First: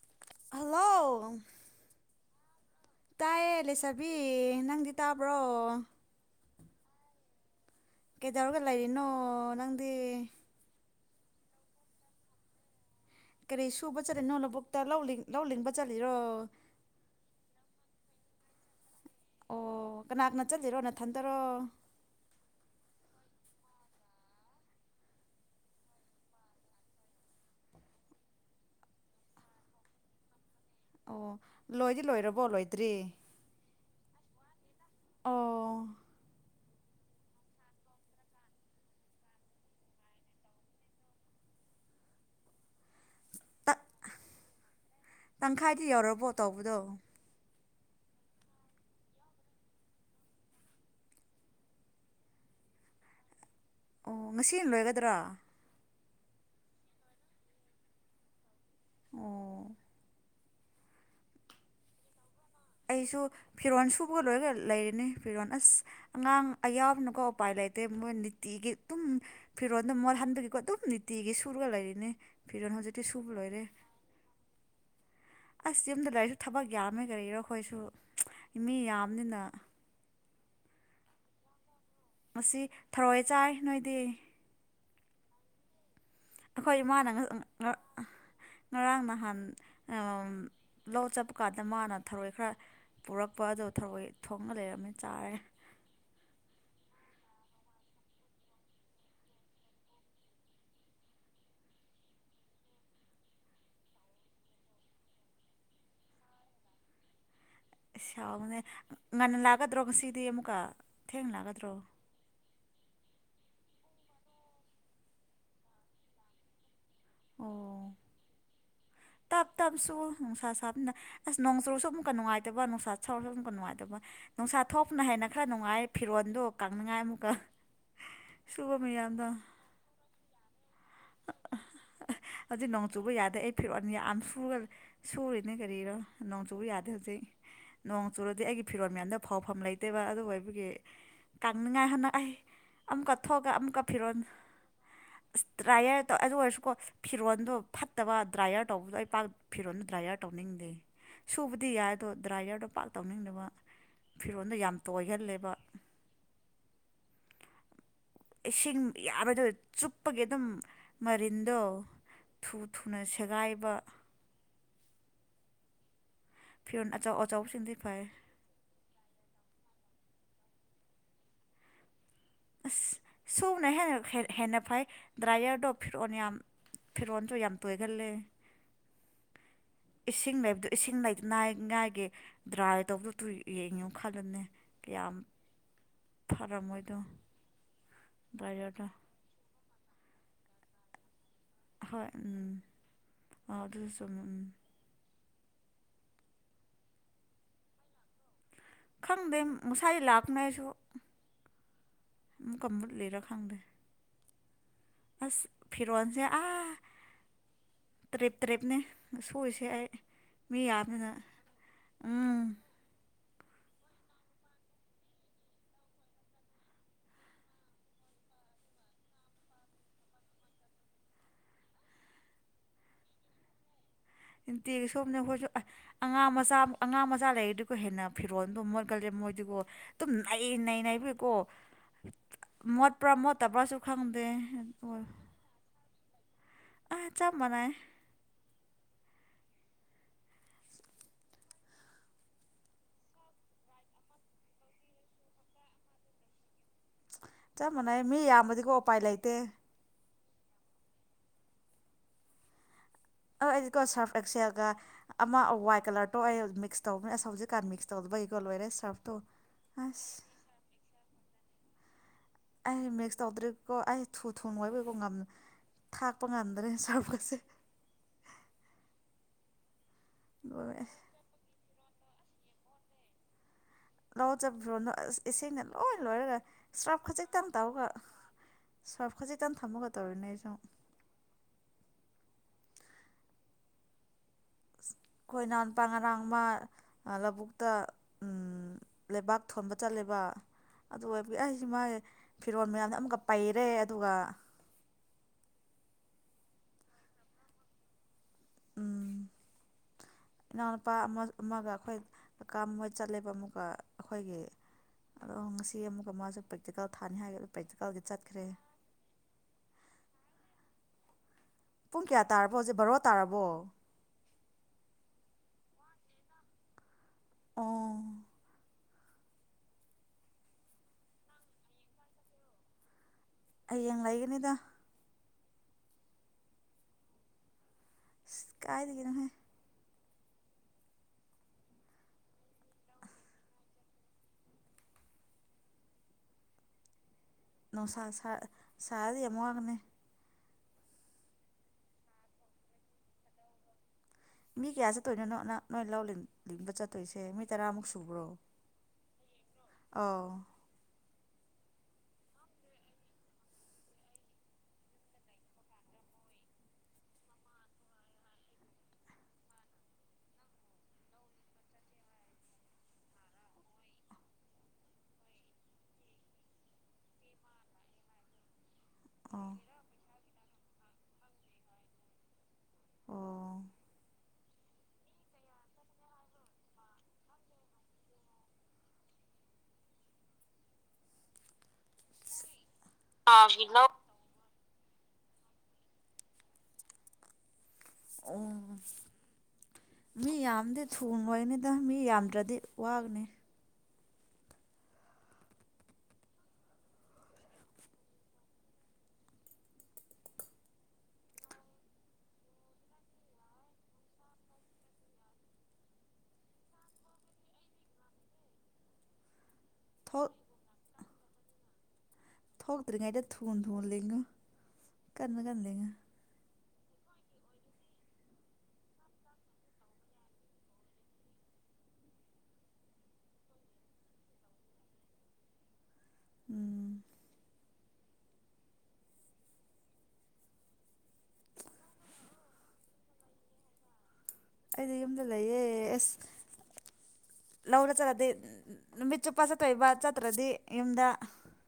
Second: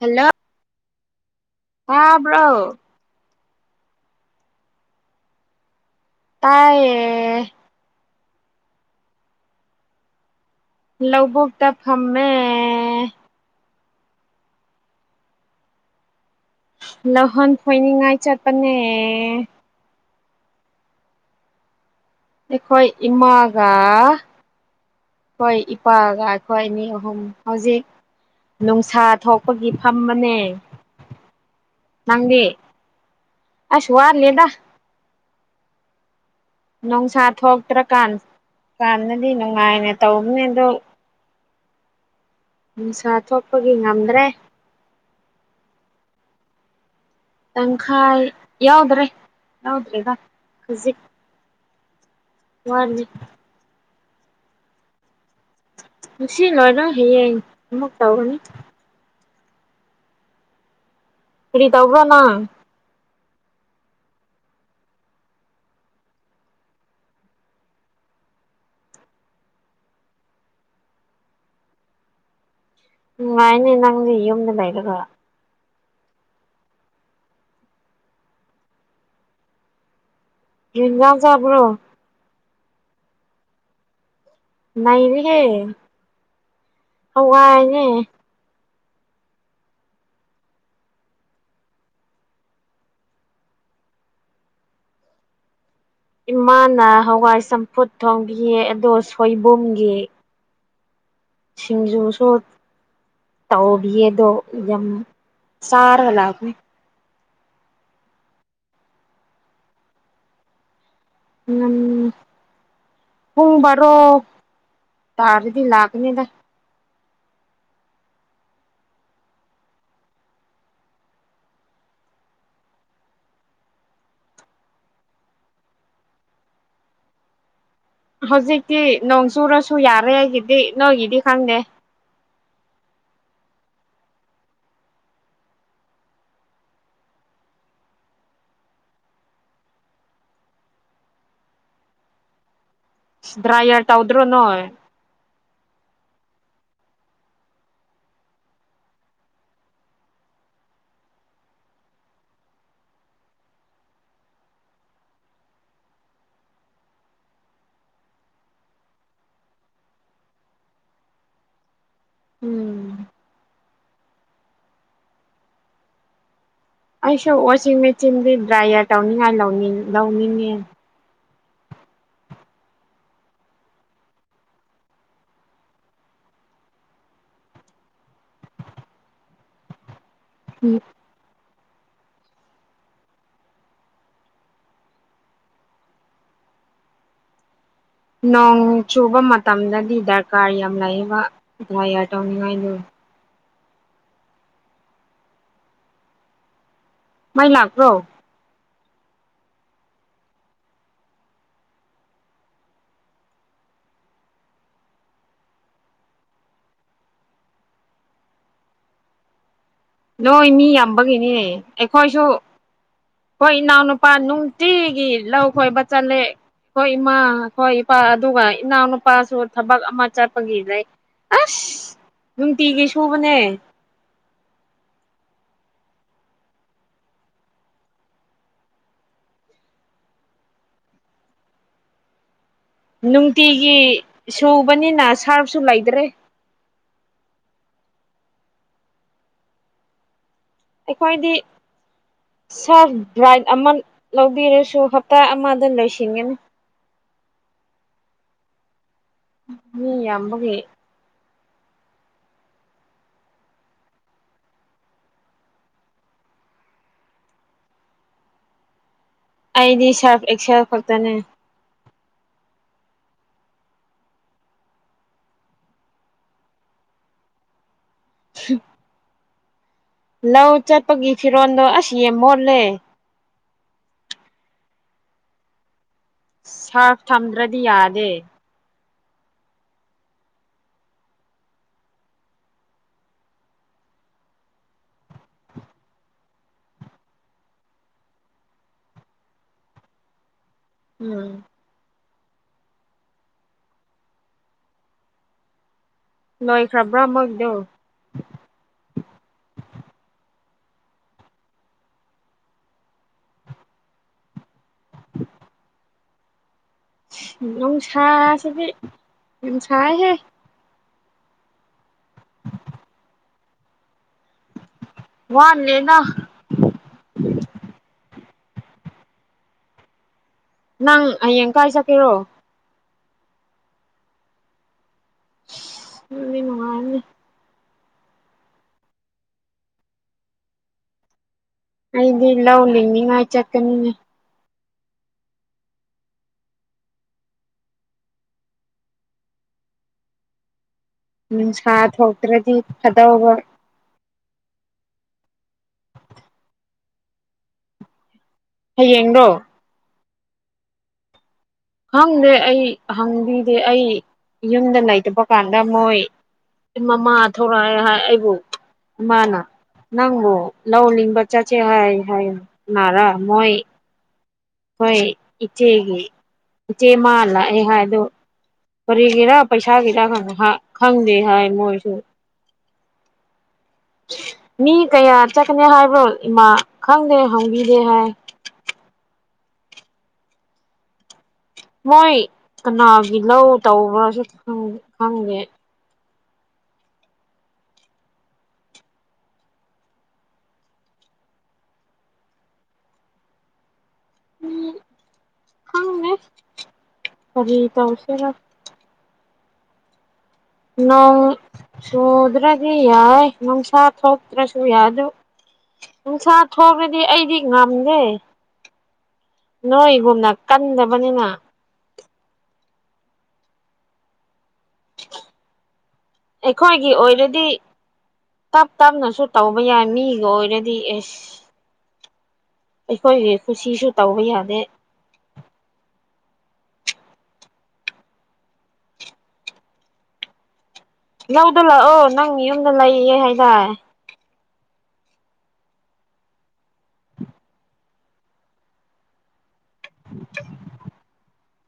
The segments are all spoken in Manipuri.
ꯍꯜꯂꯣ ꯍꯜꯂꯣ ꯍꯥꯕ꯭ꯔꯣ ꯇꯥꯏꯌꯦ ꯂꯩꯁꯥꯕꯤ ꯅꯪꯗꯤ ꯇꯥꯕ꯭ꯔꯣ ꯇꯥꯏꯌꯦ ꯀꯩꯗꯧꯔꯒ ꯂꯩꯔꯤꯅꯣ ꯅꯪꯗꯤ ꯂꯧꯕꯣꯛꯇ ꯍꯃꯦ ꯀ ꯁꯨꯕ ꯆꯠ ꯅꯣ ꯂꯧꯕꯣꯛꯇ ꯂꯧ ꯂꯕ ꯆꯠꯂꯣ ꯂꯧꯍꯣꯟ ꯈꯣꯏꯅꯤꯡꯉꯥꯏ ꯆꯠꯄꯅꯦ ꯀꯅꯥꯒꯅ ꯆꯠꯁꯤꯔꯣ ꯅꯊꯟꯗꯔꯣ ꯑꯩꯈꯣꯏ ꯏꯃꯥꯒ ꯍꯣꯏ ꯏꯄꯥꯒ ꯑꯩꯈꯣꯏ ꯃꯤ ꯑꯍꯨꯝ ꯍꯧꯖꯤꯛ ꯅꯨꯡꯁꯥ ꯊꯣꯛꯄꯒꯤ ꯐꯝꯕꯅꯦ ꯑꯣ ꯂꯣꯏꯗꯤ ꯂꯣꯏꯔꯕꯣ ꯂꯣꯏꯗ꯭ꯔꯤ ꯑ ꯁꯨꯍꯔꯅꯤꯗ ꯑꯣ ꯅꯨꯡꯁꯥ ꯊꯣꯛꯇ꯭ꯔꯀꯥꯟ ꯀꯥꯟꯗꯗꯤ ꯅꯨꯡꯉꯥꯏꯅ ꯇꯧꯅꯦ ꯑꯗꯨ ꯅꯤꯁꯥ ꯊꯣꯛꯄꯒꯤ ꯉꯝꯗ꯭ꯔꯦ ꯇꯪꯈꯥꯏꯗꯤ ꯌꯧꯔꯕꯣ ꯇꯧꯕꯗꯣ ꯇꯪꯈꯥꯏ ꯌꯥꯎꯗ꯭ꯔꯦ ꯌꯥꯎꯗ꯭ꯔꯦꯕ ꯈꯖꯤꯛ ꯋꯥꯅꯤ ꯑꯣ ꯉꯁꯤ ꯂꯣꯏꯒꯗ꯭ꯔꯥ ꯁꯤ ꯂꯣꯏꯅꯣ ꯍꯌꯦ ꯑꯃꯨꯛ ꯇꯧꯧꯕꯅꯤ ꯑꯣ ꯏꯗꯤ ꯇꯧ꯭ꯔꯅ ꯑꯩꯁꯨ ꯐꯤꯔꯣꯜ ꯁꯨꯕꯒ ꯂꯣꯏꯒ ꯂꯩꯔꯤꯅꯤ ꯐꯤꯔꯣꯜ ꯑꯁ ꯑꯉꯥꯡ ꯑꯌꯥꯎꯕꯅꯨꯀꯣ ꯎꯄꯥꯏ ꯂꯩ ꯦ ꯃꯣꯏ ꯅꯤꯇꯤꯒꯤ ꯑꯗꯨꯝ ꯐꯤꯔꯣꯟꯜꯗꯝ ꯃꯣꯜꯍꯟꯕꯒꯤꯀꯣ ꯑꯗꯨꯝ ꯅꯤꯇꯤꯒꯤ ꯁꯨꯔꯒ ꯂꯩꯔꯤꯅꯤ ꯐꯤꯔꯣꯜ ꯍꯧꯖꯤꯛꯇꯤ ꯁꯨꯕ ꯂꯣꯏꯔꯦ ꯎꯝꯥꯏꯅꯦ ꯅꯪꯗꯤ ꯌꯨꯝꯗ ꯂꯩꯔ ꯑꯁ ꯌꯨꯝꯗ ꯂꯥꯏꯔꯤꯛꯁꯨ ꯊꯕꯛ ꯌꯥꯝꯃꯦ ꯀꯔꯤꯔꯣ ꯑꯩꯈꯣꯏꯁꯨ ꯃꯤ ꯌꯥꯝꯅꯤꯅ ꯔꯤꯒꯥ ꯆꯕ꯭ꯔꯣ ꯑꯁꯤ ꯊꯧꯔꯣꯏꯏ ꯆꯥꯏ ꯅꯣꯏꯗꯤ ꯅꯔꯤꯍꯦ ꯑꯩꯈꯣꯏ ꯏꯃꯥꯅ ꯉꯔꯥꯡ ꯅꯍꯥꯟ ꯂꯧ ꯆꯠꯄ ꯀꯥꯟꯗ ꯃꯥꯅ ꯊꯔꯣꯏ ꯈꯔ ꯄꯨꯔꯛꯄ ꯑꯗ ꯊ ꯊꯣꯡꯉ ꯂꯩꯔꯝꯃꯤ ꯆꯥꯔꯦ ꯏꯃꯥꯅ ꯍꯋꯥꯏ ꯆꯝꯐꯨꯠ ꯊꯣꯡꯕꯤꯌꯦ ꯑꯗꯣ ꯁꯣꯏꯕꯨꯝꯒꯤ ꯁꯤꯡꯖꯨ ꯁꯣꯠ ꯇꯥꯎꯕꯤꯌꯦꯗꯣ ꯌꯥꯝ ꯆꯔ ꯍꯂꯥꯛꯒꯅꯦ ꯑ ꯁꯥꯎꯕꯅꯦ ꯉꯟꯅ ꯂꯥꯛꯒꯗ꯭ꯔꯣ ꯉꯁꯤꯗꯤ ꯑꯃꯨꯛꯀ ꯊꯦꯡꯅ ꯂꯥꯛꯒꯗ꯭ꯔꯣ ꯎꯝ ꯄꯨꯡ ꯕꯥꯔꯣ ꯇꯥꯔꯗꯤ ꯂꯥꯛꯀꯅꯤꯗ ꯑꯣ [unintelligible] ꯇꯁꯨ ꯅꯨꯡꯁꯥ ꯁꯥꯕꯅꯤꯅ ꯑꯁ ꯅꯣꯡꯆꯨꯁꯨ ꯑꯃꯨꯛꯀ ꯉꯥꯏꯕ ꯅꯨꯡꯁꯥ ꯁꯥꯎꯔꯁꯨ ꯑꯃꯛꯀ ꯅꯨꯡꯉꯥꯏꯕ ꯅꯨꯡꯁꯥ ꯆꯥꯊꯣꯛꯅ ꯍ ꯍꯥꯏꯅ ꯈꯔ ꯅꯨꯡꯉꯥꯏ ꯐꯤꯔꯣꯜꯗꯨ ꯀꯪꯅꯤꯡꯉꯥꯏ ꯑꯃꯨꯛꯀ ꯁꯨꯕ ꯍꯧꯖꯤꯛꯇꯤ ꯃꯌꯥꯝꯗꯣ ꯅꯣꯡ ꯆꯨꯔꯁꯨ ꯌꯥꯔꯦ ꯑꯩꯒꯤꯗꯤ ꯅꯣꯏꯒꯤꯗꯤ ꯈꯪꯗꯦ ꯍꯧꯖꯤꯛ ꯅꯣꯡ ꯆꯨꯕ ꯌꯥꯗꯦ ꯑꯩ ꯐꯤꯔꯋꯥꯅꯤ ꯌꯥꯝ ꯁꯨꯔ ꯁꯨꯔꯤꯅꯦ ꯀꯔꯤꯔꯣ ꯅꯣꯡ ꯆꯨꯕ ꯌꯥꯗꯦ ꯍꯧꯖꯤꯛ ꯅꯣꯡ ꯆꯨꯔꯗꯤ ꯑꯩꯒꯤ ꯐꯤꯔꯣꯜ ꯃꯌꯥꯝꯗ ꯐꯥꯎꯐꯝ ꯂꯩꯇꯦꯕ ꯑꯗꯨꯕꯨ ꯑꯩꯕꯒꯤ ꯇꯥꯡꯅꯉꯥꯏ ꯍꯅꯥꯏ ꯗ꯭ꯔꯥꯏꯔ ꯇꯥꯎꯗ꯭ꯔꯣ ꯅꯣꯣꯏ ꯗ꯭ꯔꯥꯏꯌꯔꯧ ꯑꯗꯨ ꯑꯣꯏꯔꯁꯨꯀꯣ ꯐꯤꯔꯣꯜꯗꯣ ꯐꯠꯇꯕ ꯗ꯭ꯔꯥꯏꯌꯔ ꯇꯧꯕꯗꯣ ꯑꯩ ꯄꯥꯛ ꯐꯤꯔꯣꯟꯜꯗꯣ ꯗ꯭ꯔꯥꯏꯌꯔ ꯇꯧꯅꯤꯡꯗꯦ ꯑ ꯁꯨꯕꯗꯤ ꯌꯥꯏ ꯑꯗꯣ ꯗ꯭ꯔꯥꯏꯌꯔꯗꯣ ꯄꯥꯛ ꯇꯧꯅꯤꯡꯗꯕ ꯐꯤꯔꯣꯜꯗꯣ ꯌꯥꯝ ꯇꯣꯏꯍꯜꯂꯦꯕ ꯏꯁꯤꯡ ꯌꯥꯝꯔꯗ ꯆꯨꯞꯄꯒꯤ ꯑꯗꯨꯝ ꯃꯔꯤꯟꯗꯣ ꯊꯨ ꯎꯝ ꯊꯨꯅ ꯁꯦꯒꯥꯏꯕ ꯐꯤꯔꯣꯟ ꯑꯆꯧ ꯑꯩꯁꯨ ꯑꯆꯧꯕꯁꯤꯡꯗꯤ ꯋꯥꯁꯤꯡ ꯐꯩ ꯃꯦꯆꯤꯟꯗꯤ ꯗ꯭ꯔꯥꯏꯌꯔ ꯇꯧꯅꯤꯡꯉꯥꯏ ꯂꯧꯅꯤꯡ ꯂꯧꯅꯤꯡꯉꯦ ꯑꯁ ꯁꯨꯅ ꯍꯦꯟꯅ ꯐꯩ ꯗ꯭ꯔꯥꯏꯌꯔꯗꯣ ꯐꯤꯔꯛꯑꯣꯅ ꯌꯥꯝ ꯐꯤꯔꯣꯟꯁꯨ ꯌꯥꯝ ꯇꯣꯏꯒꯜꯂꯦ [inaudible] ꯏꯁꯤꯡ ꯂꯩꯕꯗ ꯎꯝ ꯏꯁꯤꯡ ꯂꯩ ꯏ ꯉꯥꯏꯒꯤꯦ ꯗ꯭ꯔꯥꯏ ꯇꯧꯗ ꯌꯦꯡꯉꯨ ꯈꯜꯂꯅꯦ ꯀꯌꯥꯝ ꯐꯔ ꯃꯣꯏꯗ ꯅꯣꯡ ꯆꯨꯕ ꯃꯇꯝꯗꯗꯤ ꯗꯔꯀꯥꯔ ꯌꯥꯝ ꯂꯩꯌꯦꯕ ꯏ ꯊꯥꯏ ꯌꯥꯔ ꯇꯥꯎꯅꯤꯉꯥꯏꯅꯣ ꯗ꯭ꯔ ꯁ ꯎꯝ ꯃꯥꯏ ꯂꯥꯛꯄ꯭ꯔꯣ ꯈꯪꯗꯦ ꯃꯁꯥꯏ ꯂꯥꯞꯅꯁꯨ ꯃꯨꯛ ꯀꯝꯕ ꯂꯩꯔ ꯈꯪꯗꯦ ꯑꯁ ꯐꯤꯔꯣꯟꯜꯁꯦ ꯑꯥ ꯇ꯭ꯔꯦꯞ ꯇ꯭ꯔꯦꯞꯅꯦ ꯁꯣꯏꯏꯁꯦ ꯑꯩ ꯅꯣꯏ ꯃꯤ ꯌꯥꯝꯕꯒꯤꯅꯦ ꯑꯩꯈꯣꯏꯁꯨ ꯎꯝ ꯍꯣꯏ ꯏꯅꯥꯎꯅꯨꯄꯥ ꯅꯨꯡꯇꯤꯒꯤ ꯂꯧ ꯈꯣꯏꯕ ꯆꯠꯂꯦ ꯑꯩꯈꯣꯏ ꯏꯃꯥ ꯑꯩꯈꯣꯏ ꯏꯄꯥ ꯑꯗꯨꯒ ꯏꯅꯥꯎꯅꯨꯄꯥꯁꯨ ꯊꯕꯛ ꯑꯃ ꯆꯠꯄꯒꯤ ꯂꯩ ꯑꯁ ꯅꯨꯡꯇꯤꯈꯩ ꯁꯨꯕꯅꯦ ꯇꯦꯛꯒꯤ ꯁꯣꯝꯅ ꯑꯩꯈꯣꯏꯁꯨ ꯑ ꯑꯉꯥꯡ ꯃꯆꯥ ꯑꯉꯥꯡ ꯃꯆꯥ ꯂꯩꯔꯤꯗꯨꯀ ꯍꯦꯟꯅ ꯐꯤꯔꯣꯜꯗ ꯃꯣꯠꯀꯜꯂꯦ ꯃꯣꯏ ꯣ ꯑꯗꯨꯝ ꯅꯩ ꯅꯩꯩꯕꯏꯀꯣ ꯅꯨꯡꯇꯤꯒꯤ ꯁꯨꯕꯅꯤꯅ ꯁꯥꯔꯕꯁꯨ ꯂꯩꯇ꯭ꯔꯦ ꯑ ꯆꯞ ꯃꯅꯏ ꯑꯩꯈꯣꯏꯗꯤ ꯁꯥꯔ ꯚ꯭ꯔꯥꯏꯠ ꯑꯃ ꯂꯧꯕꯤꯔꯁꯨ ꯍꯞꯇꯥ ꯑꯃꯗ ꯂꯣꯏꯁꯤꯟꯒꯅꯤ ꯆꯞ ꯃꯥꯟꯅꯩ ꯃꯤ ꯌꯥꯝꯕꯗꯤꯀꯣ ꯎꯄꯥꯏ ꯂꯩꯇꯦ ꯑꯣꯦ ꯑ ꯑꯩꯗꯤꯀꯣ ꯁꯥꯔꯐ ꯑꯦꯛꯁꯦꯜꯒ ꯑꯃ ꯋꯥꯏꯠ ꯀꯂꯔꯗꯣ ꯑꯩ ꯃꯤꯛꯁ ꯇꯧꯕꯅꯦ ꯑꯁ ꯍꯧꯖꯤꯛꯀꯥꯟ ꯃꯤꯛꯁ ꯇꯧ ꯕꯒꯣꯜ ꯑꯣꯏꯔꯦ ꯁꯞ ꯑꯩꯗꯤ ꯁꯥꯔꯐ ꯑꯦꯁꯥ ꯈꯇꯅꯦ ꯑꯩ ꯃꯤꯛꯁ ꯇꯧꯗ꯭ꯔꯤꯀꯣ ꯑꯩ ꯊꯨ ꯊꯨ ꯑꯣꯏꯕꯒꯤꯀꯣ ꯉꯝ ꯊꯥꯛꯄ ꯉꯝꯗ꯭ꯔꯦ ꯁꯥꯔꯄꯁꯦ ꯁꯤ ꯂꯧ ꯂꯣꯏꯔꯦ ꯆꯠꯄꯒꯤ ꯐꯤꯔꯣꯟꯜꯗꯣ ꯑꯁ ꯌꯥꯝ ꯃꯣꯠꯂꯦ ꯂꯑꯣ ꯆꯣꯟꯣꯦ ꯉ ꯁꯥꯔꯐ ꯊꯝꯗ꯭ꯔꯗꯤ ꯌꯥꯗꯦ ꯁ꯭ꯋꯥꯞ ꯈꯖꯤꯛꯇꯪ ꯊꯝꯃꯒ ꯇꯧꯔꯤꯅꯦ ꯑꯩꯁꯨ ꯑꯩꯣꯏꯅꯥꯟꯄꯥ ꯉꯔꯥꯡ ꯑꯃ ꯂꯧꯕꯨꯛꯇ ꯂꯩꯕꯥꯛ ꯊꯣꯟꯕ ꯆꯠꯂꯦꯕ ꯑꯗꯨ ꯎꯝ ꯑꯣꯏꯕꯒꯤ ꯑꯩꯁꯤ ꯃꯥꯒꯤ ꯐꯤꯔꯣꯜ ꯃꯌꯥꯝꯗ ꯑꯃꯨꯛꯀ ꯄꯩꯔꯦ ꯑꯗꯨꯒ ꯂꯣꯏꯈ꯭ꯔꯕ꯭ꯔꯥ ꯃꯣꯏꯗꯣ ꯎꯝ ꯏꯅꯥꯎꯅꯨꯄꯥ ꯑꯃ ꯑꯃꯒ ꯑꯩꯈꯣꯏ ꯀꯀꯥ ꯃꯣꯏ ꯆꯠꯂꯦꯕ ꯑꯃꯨꯛꯀ ꯑꯩꯈꯣꯏꯒꯤ ꯑꯣ ꯁꯤ ꯑꯦꯦꯝ ꯀ ꯃꯥꯁꯨ ꯄ ꯅꯅꯨꯡꯁꯥꯏꯁꯤꯗꯤꯝ ꯁꯥꯏꯍꯦ ꯄꯨꯡ ꯀꯌꯥ ꯇꯥꯔꯕꯣ ꯍꯧꯖꯤꯛ ꯕꯣꯔꯣ ꯇꯥꯔꯕꯣ ꯃꯥꯥꯟꯂꯅ ꯑꯣ ꯅꯪ ꯍꯌꯦꯡ ꯀꯥꯏ ꯆꯠꯀꯦꯔꯣ ꯍꯌꯦꯡ ꯂꯩꯒꯅꯤꯗ ꯎꯅꯤ ꯃꯅꯨꯡꯃꯔꯅꯦ ꯀꯥꯏꯗꯒꯦꯅꯍꯦ ꯗꯤ ꯏ ꯂ ꯎ ꯂꯩꯅꯤꯥꯏ ꯆꯀꯅꯤꯅꯦ ꯅꯧ ꯁ ꯁ ꯁꯔꯗ ꯃꯣ ꯀ ꯅꯨꯡꯁꯥ ꯊꯣꯛꯇ꯭ꯔꯗꯤ ꯐꯗꯧꯕ ꯃꯤ ꯀꯌꯥ ꯆꯠꯇꯣꯏꯅꯣꯅꯣ ꯅ ꯅꯣꯏ ꯂꯧ ꯂꯤꯡꯕ ꯆꯠꯇꯣꯏꯁꯦ ꯃꯤ ꯇꯔꯥꯃꯨꯛ ꯁꯨꯕ꯭ꯔꯣ ꯍꯌꯦꯡꯔꯣ ꯑ ꯍꯪꯗꯦ ꯑꯩ ꯍꯪꯕꯤꯗꯦ ꯑꯩ ꯌꯨꯝꯗ ꯂꯩꯇꯕ ꯀꯥꯟꯗ ꯃꯣꯏ ꯃꯃꯥ ꯊꯧꯔꯛꯑꯦ ꯍꯥꯏ ꯑꯩꯕꯨ ꯏꯃꯥꯅ ꯅꯪꯕꯨ ꯂꯧꯅꯤꯡꯕ ꯆꯠꯁꯦ ꯍꯥꯏ ꯍꯥꯏ ꯅꯥꯔꯥ ꯃꯣꯏ ꯍꯣꯏ ꯏꯆꯦꯒꯤ ꯏꯆꯦ ꯃꯥ ꯂꯥꯛꯑꯦ ꯍꯥꯏꯗꯣ ꯀꯔꯤꯒꯤꯔ ꯑꯣ ꯄꯩꯁꯥꯒꯤꯔ ꯈꯪꯗꯦ ꯍꯥꯏ ꯃꯣꯏꯁꯨ ꯑꯣ ꯃꯤ ꯀꯌꯥ ꯆꯠꯀꯅꯤ ꯍꯥꯏꯕ꯭ꯔꯣ ꯏꯃꯥ ꯈꯪꯗꯦ ꯍꯪꯕꯤꯗꯦ ꯍꯥꯏ ꯃꯣꯏ ꯀꯅꯥꯒꯤ ꯂꯧ ꯑꯣ ꯇꯧꯕ꯭ꯔꯥꯁꯨ ꯈꯪꯗꯦ ꯑꯣ ꯃꯤ ꯌꯥꯝꯗꯤ ꯊꯨꯉꯣꯏꯅꯤꯗ ꯃꯤ ꯌꯥꯝꯗ꯭ꯔꯗꯤ ꯋꯥꯅꯤ ꯎꯝꯪꯅꯦ ꯐꯔꯤ ꯇ ꯍꯧꯁꯦꯒ ꯅꯪ ꯁꯨꯗ꯭ꯔꯗꯤ ꯌꯥꯏ ꯅꯨꯡꯁꯥ ꯊꯣꯛꯇ꯭ꯔꯁꯨ ꯌꯥꯗ ꯅꯨꯡꯁꯥ ꯊꯕꯗꯤ ꯑꯩꯗꯤ ꯉꯝꯗꯦ ꯅꯣꯏꯒꯨꯝꯅ ꯀꯟꯗꯕꯅꯤꯅ ꯊꯣꯛꯣꯛꯇ꯭ꯔꯔꯤꯉ ꯑꯩꯗ ꯊꯣꯡꯣꯟ ꯊꯣꯡꯅ ꯂꯉꯣ ꯀ ꯀꯗꯉ ꯑꯩꯈꯣꯏꯒꯤ ꯑꯣꯏꯅꯗꯤ ꯇꯞ ꯇꯞꯅꯁꯨ ꯇꯧꯕ ꯌꯥꯏ ꯃꯤꯒ ꯑꯣꯏꯔꯗꯤ ꯑꯦꯁ ꯑꯩꯈꯣꯏꯒꯤ ꯈꯨꯁꯤꯁꯨ ꯇꯧꯕ ꯌꯥꯗꯦ ꯎꯝ ꯅꯧꯗ ꯂꯥꯛꯑꯣ ꯅꯪ ꯌꯨꯝꯗ ꯂꯩꯌꯦ ꯍꯥꯏꯇꯥꯔꯦ ꯑꯩꯗꯤ ꯌꯨꯝꯗ ꯂꯩꯌꯦ ꯑꯁ ꯂꯧꯔ ꯆꯠꯂꯗꯤ ꯅꯨꯃꯤꯠ ꯆꯨꯞꯄ ꯆꯠꯇꯣꯏꯕ ꯆꯠꯇ꯭ꯔꯗꯤ ꯌꯨꯝꯗ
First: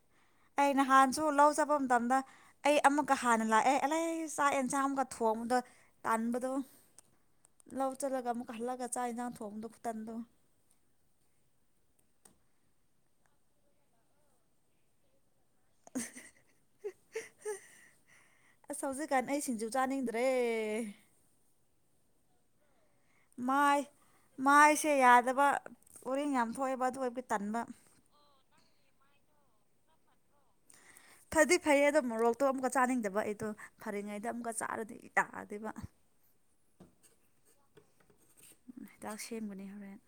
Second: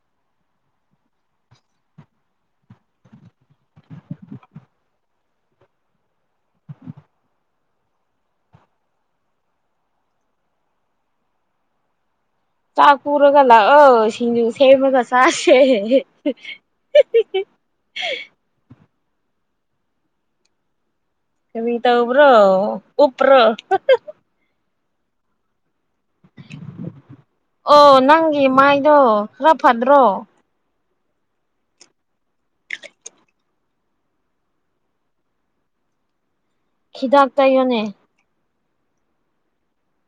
[inaudible] ꯑꯩ ꯅꯍꯥꯟꯁꯨ ꯂꯧ ꯆꯠꯄ ꯃꯇꯝꯗ ꯑꯩ ꯑꯃꯨꯛꯀ ꯍꯥꯟꯅ ꯂꯥꯛꯑꯦ ꯑꯦꯂ ꯆꯥꯛ ꯌꯦꯟꯁꯥꯡ ꯑꯃꯛꯀ ꯊꯣꯡꯉꯗ ꯇꯥꯟꯕꯗꯣ ꯂꯧ ꯆꯠꯂꯒ ꯑꯃꯨꯛ ꯍꯜꯂꯒ ꯆꯥꯛ ꯌꯦꯟꯁꯥꯡ ꯊꯣꯡꯕꯗꯣ ꯈꯨꯇꯟꯗꯣ ꯆꯥ ꯀꯔꯒꯂ ꯑ ꯁꯤꯖ ꯁꯦꯃꯒ ꯆ ꯍ ꯀꯟ ꯑꯩ ꯁꯤꯡꯖꯨ ꯆꯥꯅꯤꯡꯗ꯭ꯔꯦ ꯀꯕꯤꯇꯥ ꯎꯕ꯭ꯔꯣ ꯎ꯭ꯔꯣ ꯁꯦ ꯌꯥꯗꯕ ꯎꯔꯡ ꯌꯥꯝ ꯊꯣꯛꯑꯦꯕ ꯑꯗꯨ ꯑꯣꯏꯕꯒꯤ ꯇꯟꯕ ꯗꯣ ꯔ ꯐꯟ꯭ꯔꯣ ꯐꯗꯤ ꯐꯩꯌꯦ ꯑꯗꯣ ꯃꯣꯔꯣꯛꯇꯣ ꯑꯃꯨꯛꯀ ꯆꯥꯅꯤꯡꯗꯕ ꯑꯩꯗꯣ ꯐꯔꯤꯉꯩꯗ ꯑꯃꯨꯛꯀ ꯆꯥꯔꯗꯤ ꯌꯥꯔꯗꯦꯕ ꯈꯤꯗꯥꯥꯛ ꯇꯥꯏꯌꯣꯅꯦ ꯍꯤꯗꯥꯛ ꯁꯦꯝꯒꯅꯤ ꯍꯣꯔꯦꯟ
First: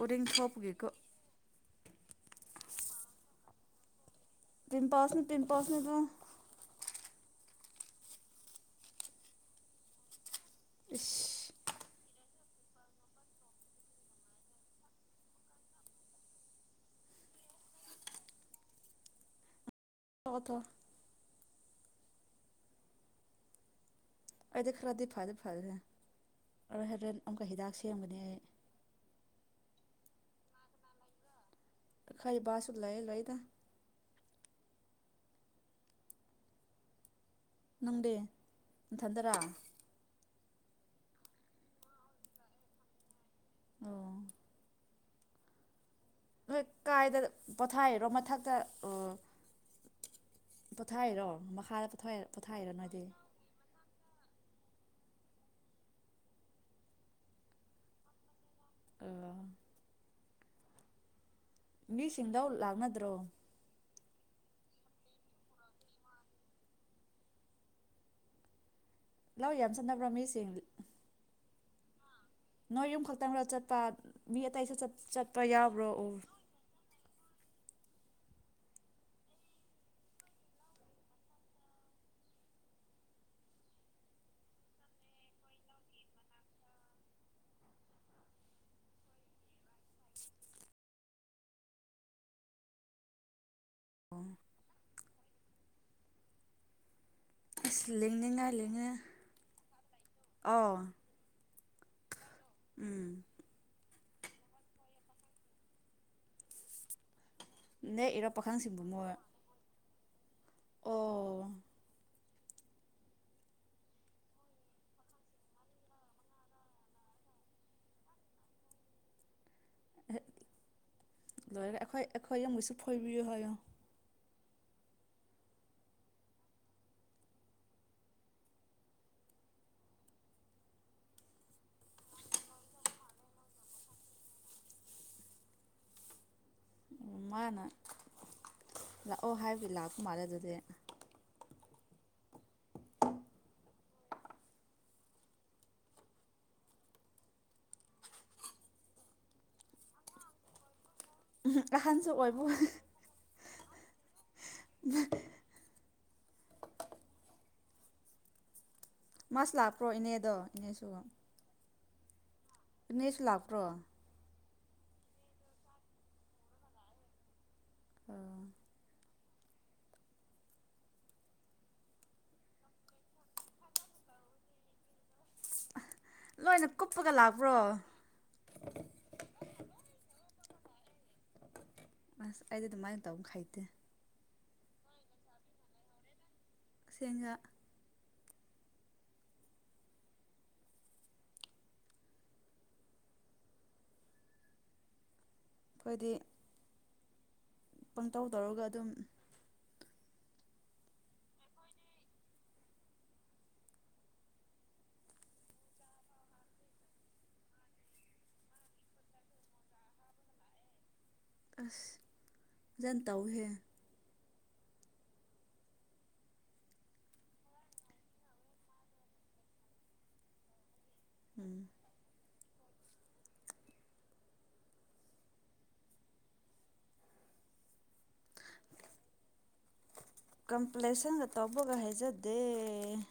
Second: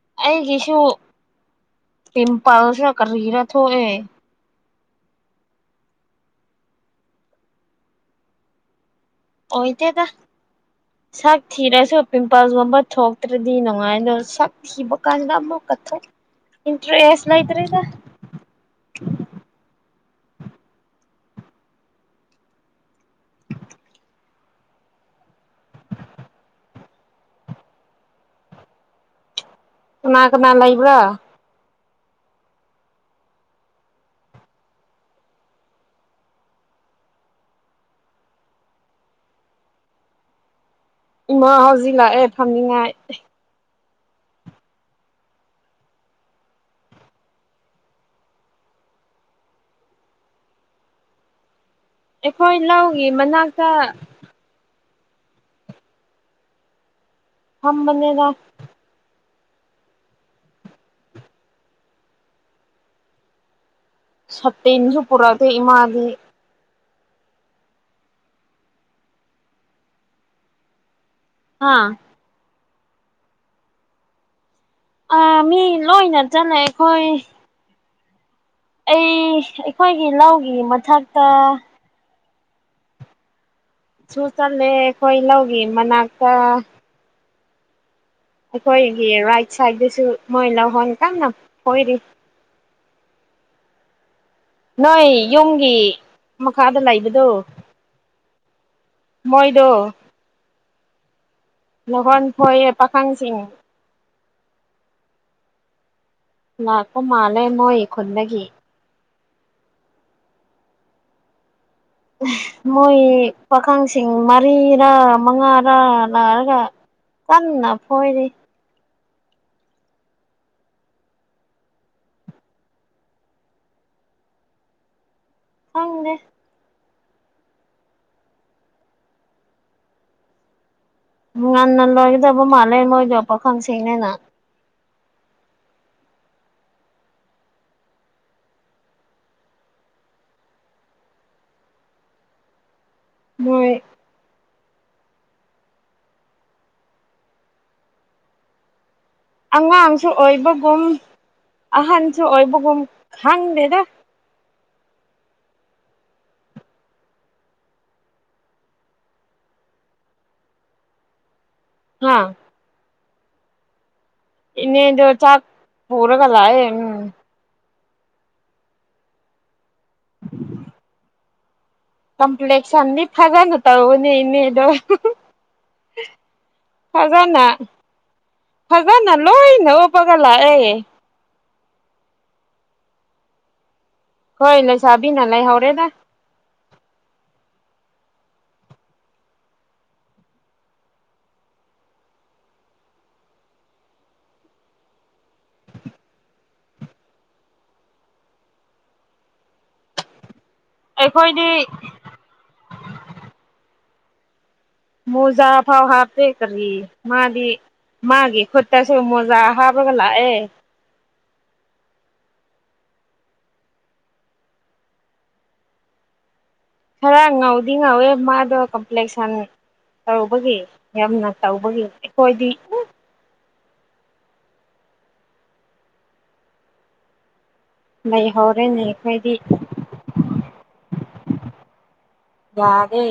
ꯎꯔꯤꯡ ꯑꯩꯒꯤꯁꯨ ꯊꯣꯛꯄꯒꯤꯀꯣ ꯄꯤꯝꯄꯜꯁꯨ ꯀꯔꯤꯔ ꯊꯣꯛꯑꯦ ꯄꯤꯟ ꯄꯥꯁꯅꯦ ꯄꯝ ꯄꯥꯁꯅꯦ ꯑꯣ ꯏꯠꯇꯗ ꯁꯥꯛ ꯏꯁ ꯊꯔꯦꯁꯨꯣ ꯄ ꯄꯥ ꯋꯥꯝꯕ ꯊꯣꯛꯇ꯭ꯔꯗꯤ ꯅꯨꯡꯉꯥꯏꯅ ꯁ ꯊꯕ ꯀꯥꯟꯗ ꯑꯃ ꯀꯊꯣꯛ ꯏꯟꯇꯔꯁ ꯂ ꯏꯇꯔꯔꯤꯗ ꯊ ꯑꯩꯗꯤ ꯈꯔꯗꯤ ꯐꯗꯤꯦ ꯐꯗꯦ ꯑ ꯍꯣꯔꯦꯟ ꯑꯃꯨꯛꯀ ꯍꯤꯗꯥꯛ ꯁꯦꯝꯕꯅꯤ ꯑꯩ ꯀꯅꯥ ꯀꯅꯥ ꯂꯩꯕ꯭ꯔꯣ ꯈꯩ ꯕꯥꯁꯨ ꯂꯩꯑ ꯂꯩꯗ ꯅꯪꯗꯤ ꯊꯗꯔꯥ ꯏꯃꯥ ꯍꯧꯖꯤꯛ ꯂꯥꯛꯑꯦ ꯐꯝꯅꯤꯉꯥꯏ ꯑꯣ ꯍꯣꯏ ꯀꯥꯏꯗ ꯄꯣꯊꯥꯏꯔꯣ ꯃꯊꯛꯇ ꯑꯣ ꯄꯣꯊꯥꯏꯔꯣ ꯃꯈꯥ ꯑꯩꯈꯣꯏ ꯂꯧꯒꯤ ꯃꯅꯥꯛꯇ ꯑꯝꯕꯅꯦꯗ ꯑꯣ ꯃꯤꯁꯤꯡꯗ ꯂꯥꯛꯅꯗ꯭ꯔꯣ ꯁꯠꯇꯅꯁꯨ ꯄꯨꯔꯛꯑꯗꯦ ꯏꯃꯥꯗꯤ ꯂꯥꯛ ꯌꯥꯝ ꯆꯟꯅꯅꯕ꯭ꯔꯥ ꯃꯤꯁ ꯑꯥ ꯅꯣꯏ ꯌꯨꯝ ꯈꯛꯇꯪ ꯈ ꯆꯠꯄ ꯃꯤ ꯑꯇꯩꯁꯨ ꯆꯠ ꯑ ꯆꯠꯄ ꯃꯤ ꯌꯥꯎꯕ꯭ꯔꯣ ꯑꯣ ꯂꯣꯏꯅ ꯆꯠꯂꯦ ꯑꯩꯈꯣꯏ ꯑꯩ ꯑꯩꯈꯣꯏꯒꯤ ꯂꯧꯒꯤ ꯃꯊꯛꯇ ꯁꯨ ꯆꯜꯂꯦ ꯑꯩꯣꯏ ꯂꯧꯒꯦ ꯃꯅꯥꯛꯇ ꯑꯩꯈꯣꯏꯒꯤ ꯔꯥꯏꯠ ꯁꯥꯏꯗꯁꯨ ꯃꯣꯏ ꯂꯧꯍꯣꯟ ꯀꯅ ꯍꯣꯏꯔꯤ ꯑꯣ ꯅꯣꯏ ꯌꯨꯝꯒꯤ ꯃꯈꯥꯗ ꯂꯩꯕꯗꯤ ꯑ ꯂꯦꯡꯅꯤꯡꯉ ꯂꯦꯡꯉ ꯑꯥꯎ ꯂꯍꯣꯟ ꯐꯣꯏꯌꯦ ꯎꯝ ꯄꯥꯈꯪꯁꯤꯡ ꯂꯅꯥꯀꯣ ꯃꯥꯅ ꯅꯦꯛ ꯏꯔꯣ ꯄꯥꯈꯪꯁꯤꯡꯕꯨ ꯃꯣꯏ ꯑꯣ ꯃꯣꯏ ꯄꯥꯈꯪꯁꯤꯡ ꯃꯔꯤꯔꯥ ꯃꯉꯥꯔꯥ ꯂꯅꯥꯔꯒ ꯀꯟꯅ ꯐꯣꯏꯔꯤꯦ ꯂꯣꯏꯔꯒ ꯑꯩꯈꯣꯏ ꯑꯩꯈꯣꯏ ꯑꯃꯁꯨ ꯐꯣꯏꯕꯤꯌꯨ ꯍꯥꯏꯌꯣ ꯐꯪꯅꯦ ꯎ ꯉꯟꯅ ꯂꯣꯏꯒꯗꯕ ꯃꯥꯜꯂꯦ ꯃꯣꯏ ꯌꯣꯄ ꯈꯪꯁꯤꯡꯅꯤꯅ ꯃꯥꯅ ꯂꯥꯛꯑꯣ ꯍꯥꯏꯕꯗꯤ ꯂꯥꯛꯄ ꯃꯥꯜꯂꯦ ꯑꯗꯨꯗꯤ ꯃꯣꯏ ꯑꯉꯥꯡꯁꯨ ꯑꯣꯏꯕꯒꯨꯝ ꯑꯍꯟꯁꯨ ꯑꯣꯏꯣꯏꯕꯕꯨꯝ ꯈꯪꯗꯦꯗ ꯦ [inaudible] ꯃꯥꯁ ꯂꯥꯛꯄ꯭ꯔꯣ ꯏꯅꯦꯗꯣ ꯏꯅꯦꯁꯨ ꯍꯥꯥ ꯅꯦꯁ ꯂꯥꯛꯄ꯭ꯔꯣ ꯏꯅꯦ ꯏꯗ ꯆꯥꯛ ꯐꯔꯒ ꯂꯑ ꯎꯝ ꯑ ꯎꯝ ꯀꯝꯄ꯭ꯂꯦꯛꯁꯟ ꯅ ꯊꯖ ꯅ ꯇꯧꯅꯦ ꯏꯅꯦꯗ ꯂꯣꯏꯅ ꯀꯨꯞꯄꯒ ꯐꯖꯅ ꯂꯥꯛꯄ꯭ꯔꯣ ꯐꯖꯅ ꯂꯣꯏꯅ ꯎꯞꯄꯒ ꯂꯥꯛꯑꯦ ꯑꯁ ꯑꯩꯗꯤ ꯑꯗꯨꯝ ꯃꯥꯏꯅ ꯇꯧ ꯈꯩꯗꯦ ꯍꯣꯏ ꯂꯩꯣꯏ ꯆꯥꯕꯤꯅ ꯂꯩ ꯍꯧꯔꯦꯗ ꯁꯦꯡꯒꯥ ꯑꯩꯈꯣꯏꯗꯤ ꯄꯪꯇꯧ ꯇꯧꯔꯒ ꯑꯗꯨꯝ ꯑꯩꯈꯣꯏꯗꯤ ꯃꯖꯐꯥꯎ ꯍꯥꯐꯇꯦꯔꯤ ꯃꯥꯗꯤ ꯃꯥꯒꯤꯦ ꯈꯠꯇꯁꯨ ꯃꯣꯖꯥ ꯍꯥꯕꯒ ꯂꯥꯛꯑꯦ ꯑꯁ ꯑꯣꯖꯟ ꯇꯧꯍꯦ ꯈꯔ ꯉꯧꯗꯤ ꯉꯧꯋꯦ ꯃꯥꯗꯣ ꯀꯝꯄ꯭ꯂꯦꯛꯁꯟ ꯇꯔꯧꯕꯒꯤ ꯌꯥꯝꯅ ꯎꯝ ꯇꯧꯕꯒꯤ ꯑꯩꯈꯣꯏꯗꯤ ꯎ ꯩ ꯍꯧꯔꯦ ꯅꯈꯩꯗꯤ ꯀꯝꯄ꯭ꯂꯦꯁꯟꯒ ꯇꯧꯕꯒ ꯍꯩꯖꯗꯦ ꯌꯥꯔꯦ